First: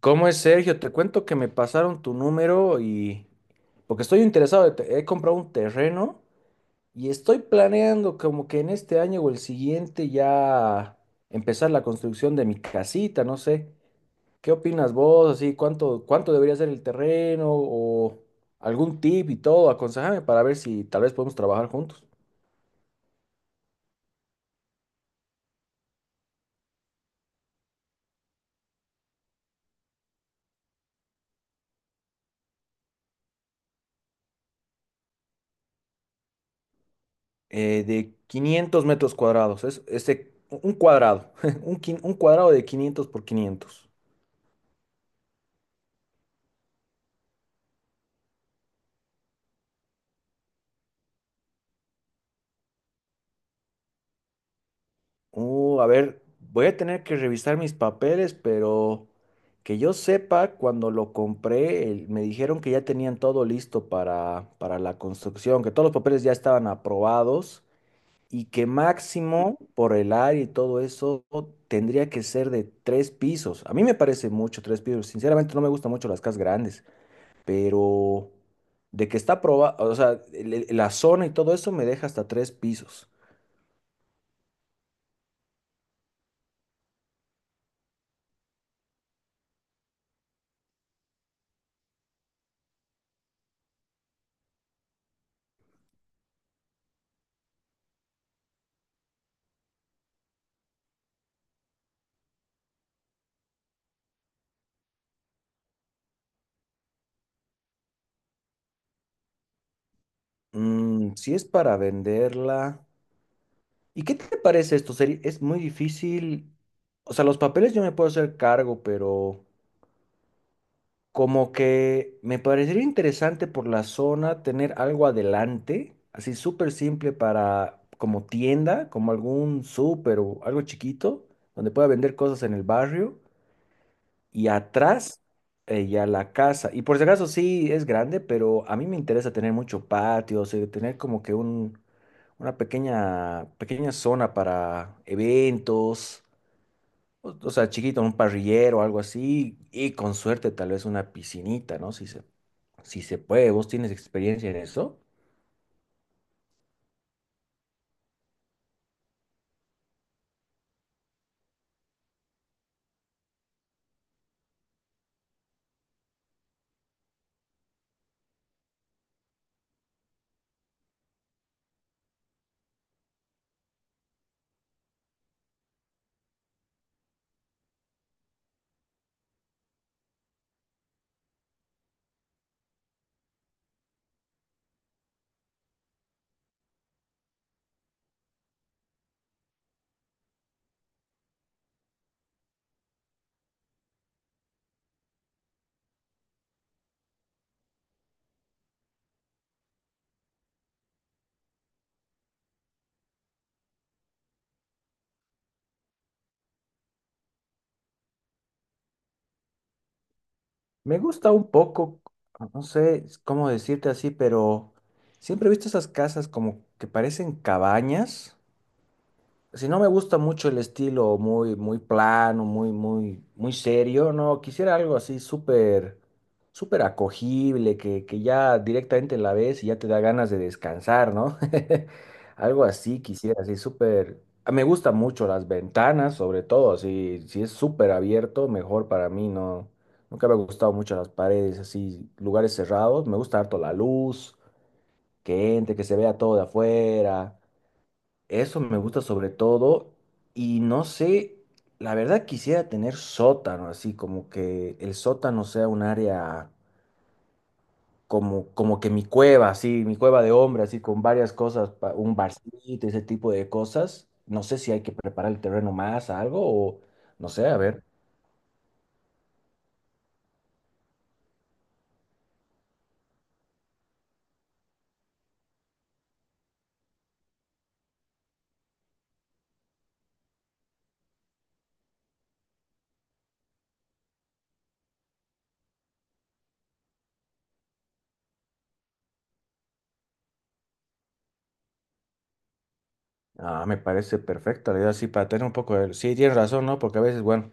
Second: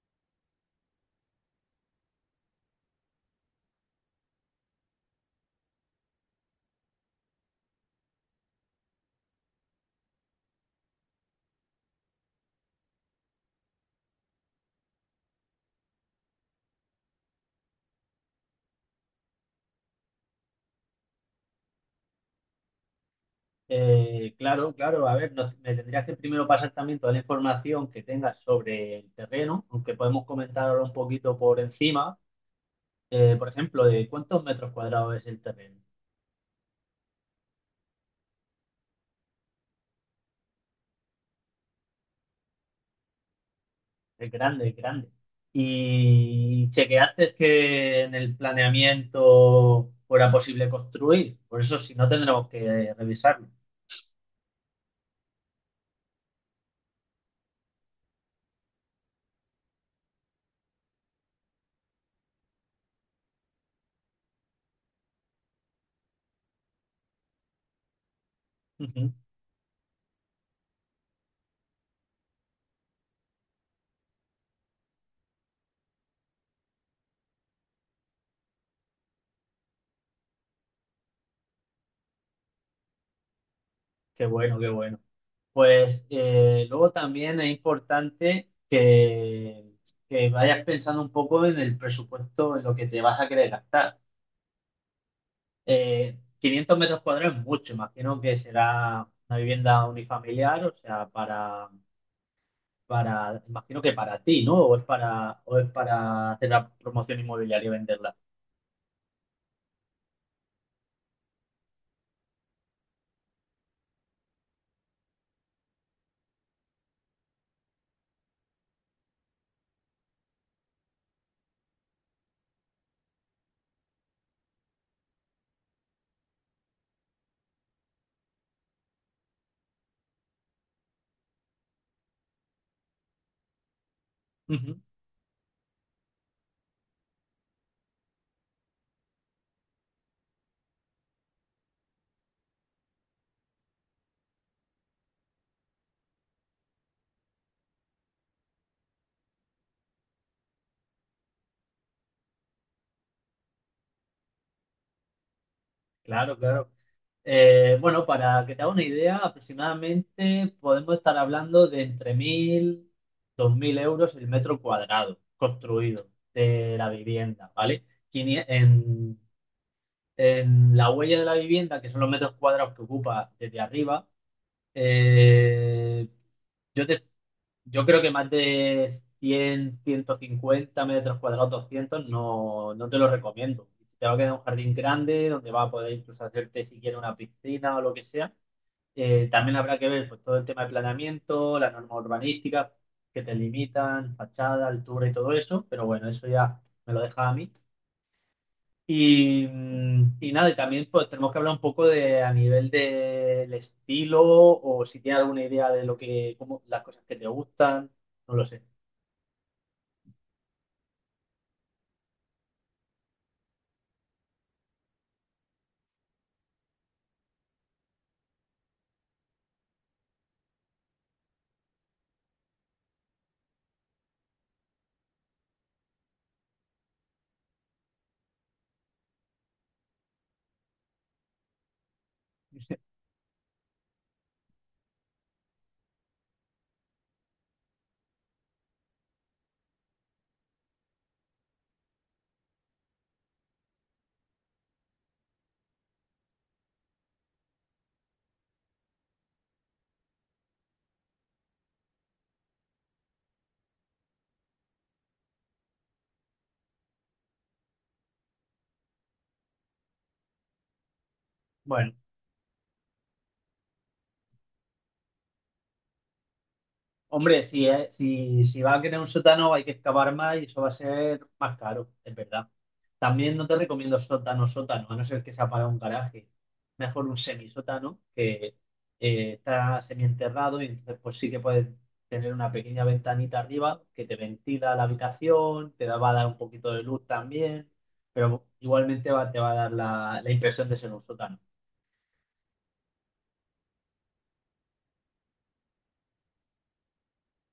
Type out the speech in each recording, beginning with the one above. ¿Cómo es, Sergio? Te cuento que me pasaron tu número y, porque estoy interesado, he comprado un terreno y estoy planeando como que en este año o el siguiente ya empezar la construcción de mi casita, no sé. ¿Qué opinas vos? Así, ¿cuánto debería ser el terreno o algún tip y todo? Aconsejame para ver si tal vez podemos trabajar juntos. Claro, claro. A ver, me tendrías que primero pasar también toda la información que tengas sobre el terreno, aunque podemos comentar ahora un poquito por encima. Por ejemplo, de cuántos metros cuadrados es el terreno. De 500 metros cuadrados, es este, un cuadrado, un cuadrado de 500 por 500. Es grande, es grande. Y chequeaste que en el planeamiento fuera posible construir. Por eso, si no, tendremos que revisarlo. Voy a tener que revisar mis papeles, pero que yo sepa, cuando lo compré, me dijeron que ya tenían todo listo para la construcción, que todos los papeles ya estaban aprobados y que Ujú. máximo por el área y todo eso tendría que ser de tres pisos. A mí me parece mucho tres pisos. Sinceramente no me gustan mucho las casas grandes, pero de que está aprobado, o sea, la zona y todo eso me deja hasta tres pisos. Qué bueno, qué bueno. Pues luego también es importante que vayas pensando un poco en el presupuesto, en lo que te vas a querer gastar. 500 metros cuadrados es mucho, imagino que será una vivienda unifamiliar, o sea, imagino que para ti, ¿no? O es o es para hacer la promoción inmobiliaria y venderla. Mm, si es para venderla. ¿Y qué te parece esto? Es muy difícil. O sea, los papeles yo me puedo hacer cargo, pero como que me parecería interesante por la zona tener algo adelante, así súper simple para como tienda, como algún súper o algo chiquito, donde pueda vender cosas en el barrio y Ujú. atrás, ya la casa. Y por si acaso sí es grande, pero a mí me interesa tener mucho patio, o sea, tener como que un una pequeña, pequeña zona para eventos, o sea, chiquito, un parrillero o algo así, y con suerte tal vez una piscinita, ¿no? Si se puede, ¿vos tienes experiencia en eso? Claro, claro. Bueno, para que te haga una idea, aproximadamente podemos estar hablando de entre 1.000, 2.000 euros el metro cuadrado construido de la vivienda, ¿vale? Quinie- En, en la huella de la vivienda, que son los metros cuadrados que ocupa desde arriba, eh, yo, te- yo creo que más de 100, 150 metros cuadrados, 200, no, no te lo recomiendo. Te va a quedar un jardín grande donde va a poder incluso hacerte si quieres una piscina o lo que sea. También habrá que ver pues, todo el tema de planeamiento, las normas urbanísticas que te limitan, fachada, altura y todo eso, pero bueno, eso ya me lo deja a mí. Y nada, y también pues tenemos que hablar un poco de a nivel del estilo o si tienes alguna idea de lo que, como las cosas que te gustan, no lo sé. Me gusta un poco, no sé cómo decirte así, pero siempre he visto esas casas como que parecen cabañas. Si no me gusta mucho el estilo muy, muy plano, muy, muy, muy serio, no, quisiera algo así súper, súper acogible, que ya directamente la ves y ya te da ganas de descansar, ¿no? Algo así quisiera, así súper. Ah, me gusta mucho las ventanas, sobre todo, si es súper abierto, mejor para mí, ¿no? Nunca me ha gustado mucho las paredes, así, lugares cerrados, me gusta harto la luz, que entre, que se vea todo de afuera. Eso me gusta sobre todo y no sé, la verdad quisiera tener sótano, así como que el sótano sea un área como que mi cueva, así, mi cueva de hombre, así con varias cosas, Bueno, un barcito, ese tipo de cosas. No sé si hay que preparar el terreno más, algo o no hombre, sé, a ver. Si va a querer un sótano hay que excavar más y eso va a ser más caro, es verdad. También no te recomiendo sótano, sótano, a no ser que sea para un garaje. Mejor un semisótano que está semienterrado y entonces pues sí que puedes tener una pequeña ventanita arriba que te ventila la habitación, te da, va a dar un poquito de luz también, pero igualmente te va a dar la impresión de ser un sótano. Ah, me parece perfecta la idea, sí, para tener un poco de. Sí, tienes razón, ¿no? Porque a veces, bueno,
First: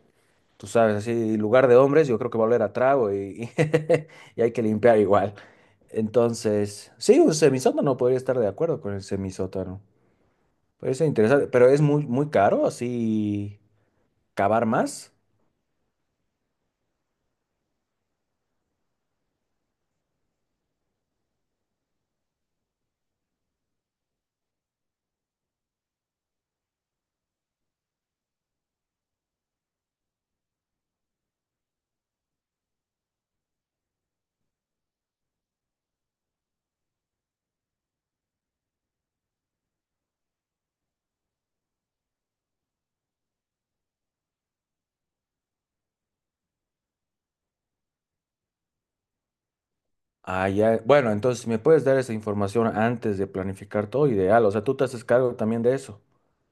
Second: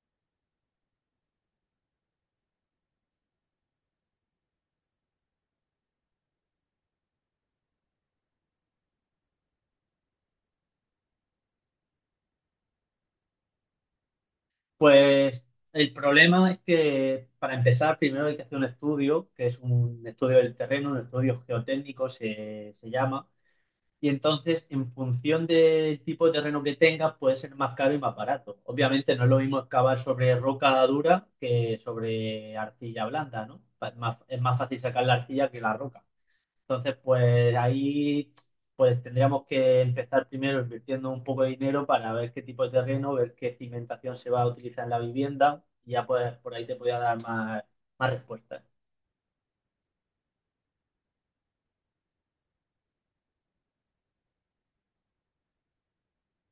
tú sabes, así, lugar de hombres, yo creo que va a oler a trago y, y hay que limpiar igual. Entonces, sí, un semisótano podría estar de acuerdo con el semisótano. Puede ser interesante, pero es muy, muy caro así cavar más. Pues el problema es que para empezar primero hay que hacer un estudio, que es un estudio del terreno, un estudio geotécnico se llama, y entonces en función del tipo de terreno que tengas puede ser más caro y más barato. Obviamente no es lo mismo excavar sobre roca dura que sobre arcilla blanda, ¿no? Es más fácil sacar la arcilla que la roca. Entonces, pues ahí pues tendríamos que empezar primero invirtiendo un poco de dinero para ver qué tipo de terreno, ver qué cimentación se va a utilizar en la vivienda y ya pues por ahí te podía dar más, más respuestas. Ah, ya. Bueno, entonces si me puedes dar esa información antes de planificar todo, ideal. O sea, tú te haces cargo también de eso.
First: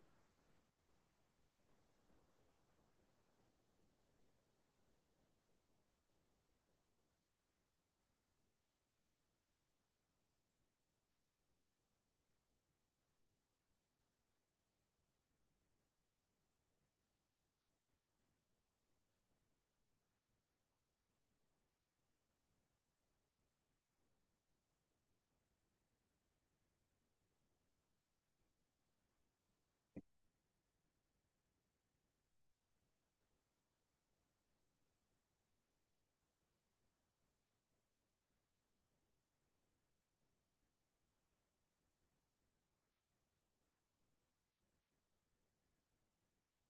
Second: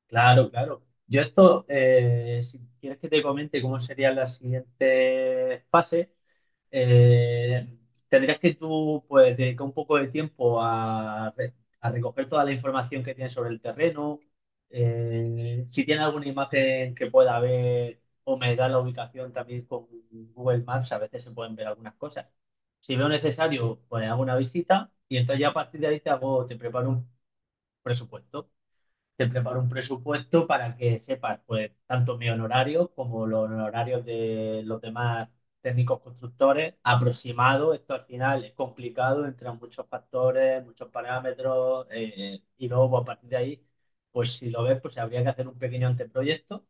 Claro, claro. Yo esto, si quieres que te comente cómo serían las siguientes fases, eh, tendrías que tú pues, dedicar un poco de tiempo a recoger toda la información que tienes sobre el terreno. Si tienes alguna imagen que pueda ver o me da la ubicación también con Google Maps, a veces se pueden ver algunas cosas. Si veo necesario, pues hago una visita y entonces ya a partir de ahí te hago, te preparo un presupuesto te preparo un presupuesto para que sepas, pues, tanto mi honorario como los honorarios de los demás técnicos constructores, aproximado, esto al final es complicado, entran muchos factores, muchos parámetros, y luego pues, a partir de ahí, pues si lo ves, pues habría que hacer un pequeño anteproyecto,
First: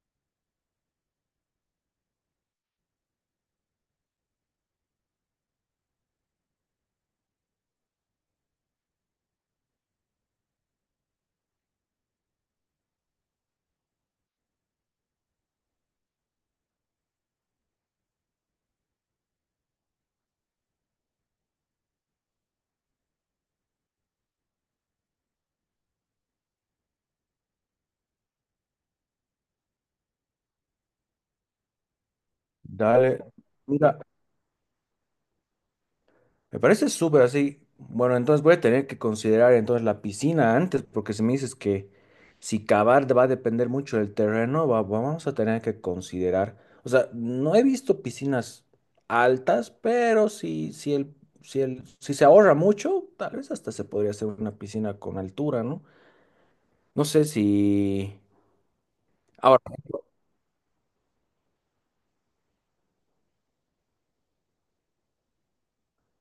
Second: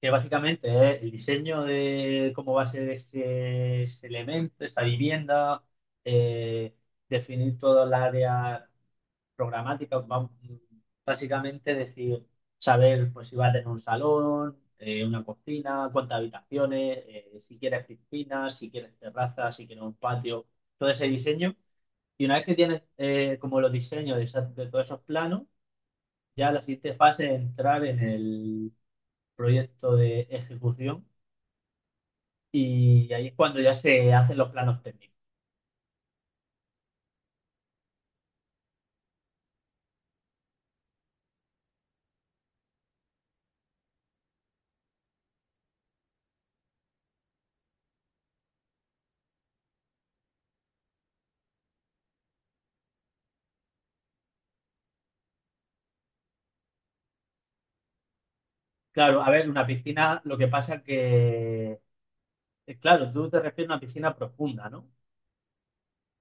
que básicamente es el diseño de cómo va a ser ese elemento, esa vivienda, eh, definir todo el área programática, básicamente decir, saber pues si va a tener un salón, una cocina, cuántas habitaciones, si quieres piscina, si quieres terraza, si quieres un patio, todo ese diseño. Y una vez que tienes como los diseños de, de todos esos planos, ya la siguiente fase es entrar en el proyecto de ejecución y ahí Dale. es cuando ya Mira, se hacen los planos técnicos. me parece súper así. Bueno, entonces voy a tener que considerar entonces la piscina antes, porque si me dices que si cavar va a depender mucho del terreno, vamos a tener que considerar. O sea, no he visto piscinas altas, pero si se ahorra mucho, tal vez hasta se podría hacer una piscina con altura, ¿no? No sé si. Claro, a ver, Ahora, una piscina, lo que pasa que, claro, tú te refieres a una piscina profunda, ¿no?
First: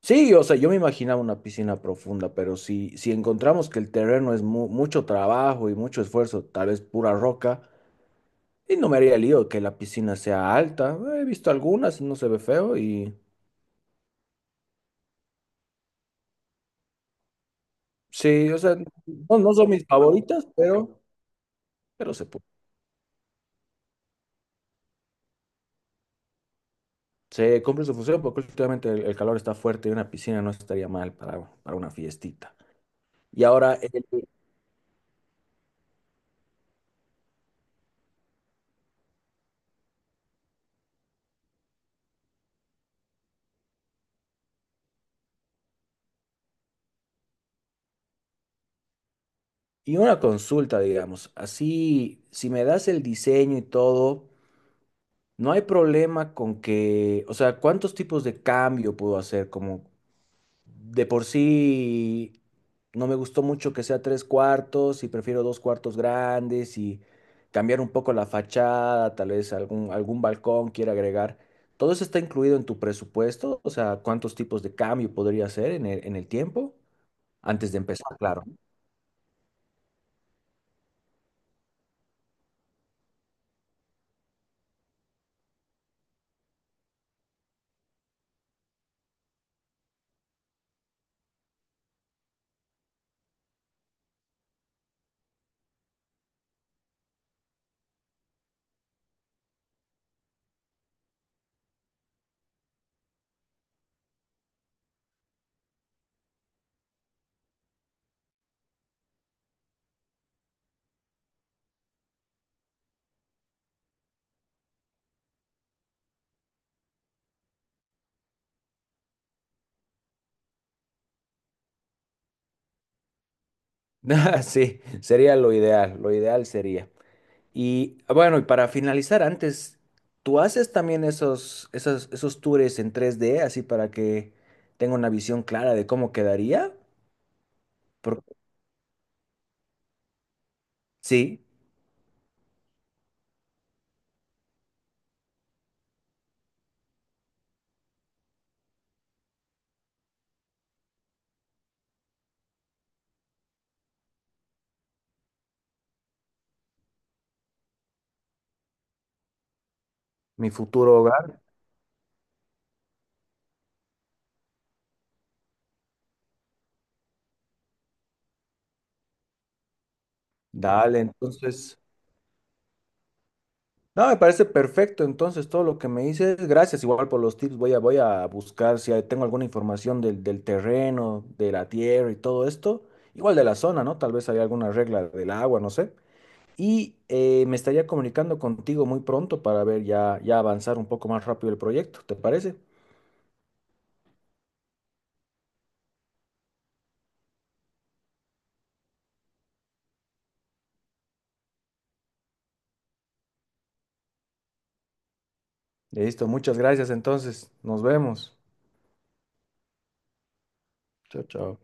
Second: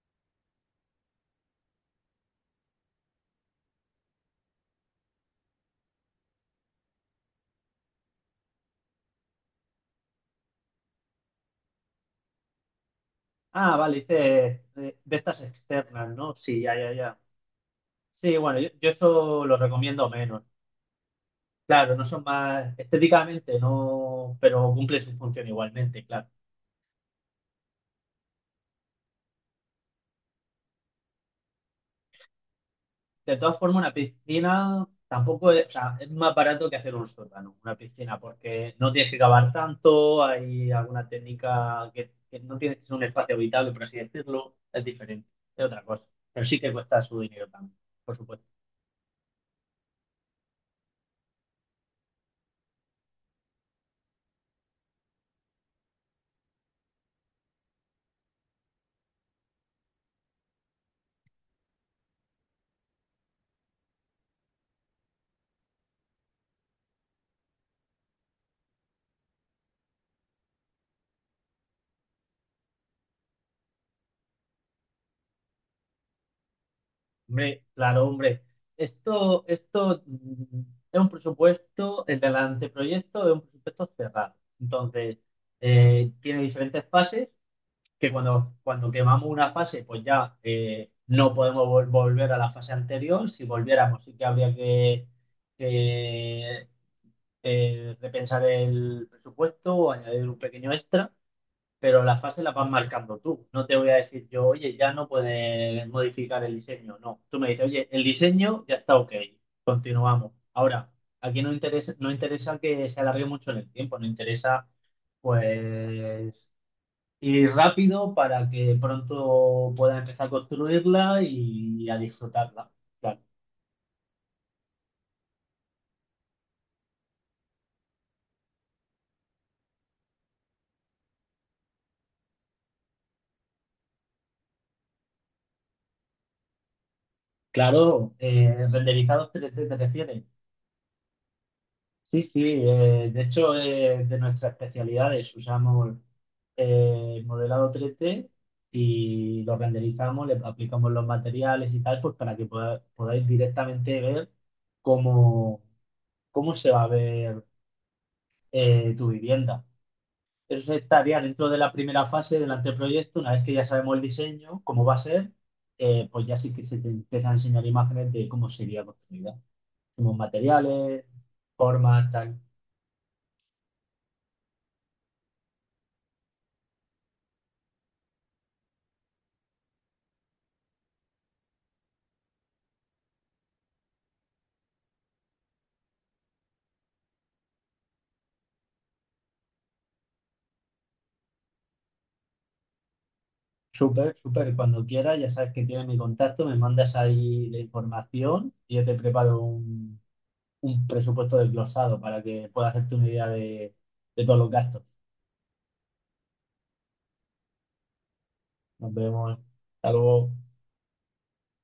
sí, o sea, yo me imaginaba una piscina profunda, pero si encontramos que el terreno es mucho trabajo y mucho esfuerzo, tal vez pura roca. Y no me haría lío que la piscina sea alta. He visto algunas, no se ve feo y Ah, vale, dice de estas externas, ¿no? Sí, ya, ya, ya. Sí, sí, o bueno, sea, yo no, eso no lo son mis recomiendo menos. favoritas, pero, Claro, no pero son se, pu- más estéticamente, no, pero cumple su función igualmente, claro. se cumple su función porque últimamente el calor está fuerte y una piscina no estaría mal para una fiestita. De Y todas ahora, formas, una el- piscina tampoco es, o sea, es más barato que hacer un sótano, una piscina, porque no tienes que cavar tanto, hay alguna técnica que no tienes que ser un espacio habitable, por así decirlo, es diferente, es otra cosa. Pero sí que cuesta su dinero también, por supuesto. y una consulta, digamos, así, si me das el diseño y todo, no hay problema con que, o sea, ¿cuántos tipos de cambio puedo hacer? Como de por sí no me gustó mucho que sea tres cuartos y prefiero dos cuartos grandes y cambiar un poco la fachada, tal vez algún balcón quiera agregar. ¿Todo eso está incluido en tu presupuesto? O sea, ¿cuántos tipos de cambio podría hacer en el tiempo? Hombre, Antes de claro, empezar, hombre. claro. Esto es un presupuesto, el del anteproyecto es un presupuesto cerrado. Entonces, tiene diferentes fases que cuando quemamos una fase, pues ya no podemos volver a la fase anterior. Si volviéramos, sí que habría que, repensar el presupuesto o añadir un pequeño extra, pero la fase la vas marcando tú. No te voy a decir yo, oye, ya no puedes modificar el diseño. No, tú me dices, oye, el diseño ya está ok, continuamos. Ahora, aquí no interesa, no interesa que se alargue mucho en el tiempo, no interesa pues ir rápido para que pronto pueda empezar a construirla y a disfrutarla. Claro, Sí, sería lo ideal sería. Y ah, bueno, y para finalizar, antes, ¿tú haces también esos tours en 3D, así para que tenga una visión clara de cómo quedaría? claro, Porque renderizados 3D te refieres. sí, Sí, sí, de hecho es de nuestras especialidades. Usamos modelado 3D y lo renderizamos, le aplicamos los materiales y tal, pues para que podáis directamente ver cómo, cómo se va a ver tu vivienda. mi Eso futuro estaría hogar. dentro de la primera fase del anteproyecto. Una vez que ya sabemos el diseño, cómo va a ser, pues ya sí que se te empiezan a enseñar imágenes de cómo sería construida, como Dale, materiales, entonces. formas, tal. No, me parece perfecto. Entonces, todo lo que me dices, gracias igual por los tips. Voy a buscar si tengo alguna información del terreno, de la tierra y todo esto. Igual de la zona, ¿no? Tal vez hay alguna regla del agua, no sé. Y me estaría comunicando contigo muy pronto para ver ya avanzar un poco más rápido el proyecto, ¿te parece? Súper, súper. Cuando quieras, ya sabes que tienes mi contacto, me mandas ahí la información y yo te preparo un presupuesto desglosado para que puedas hacerte una idea de todos los gastos. Listo, muchas gracias entonces, nos vemos. Nos vemos. Hasta luego. Chao, chao.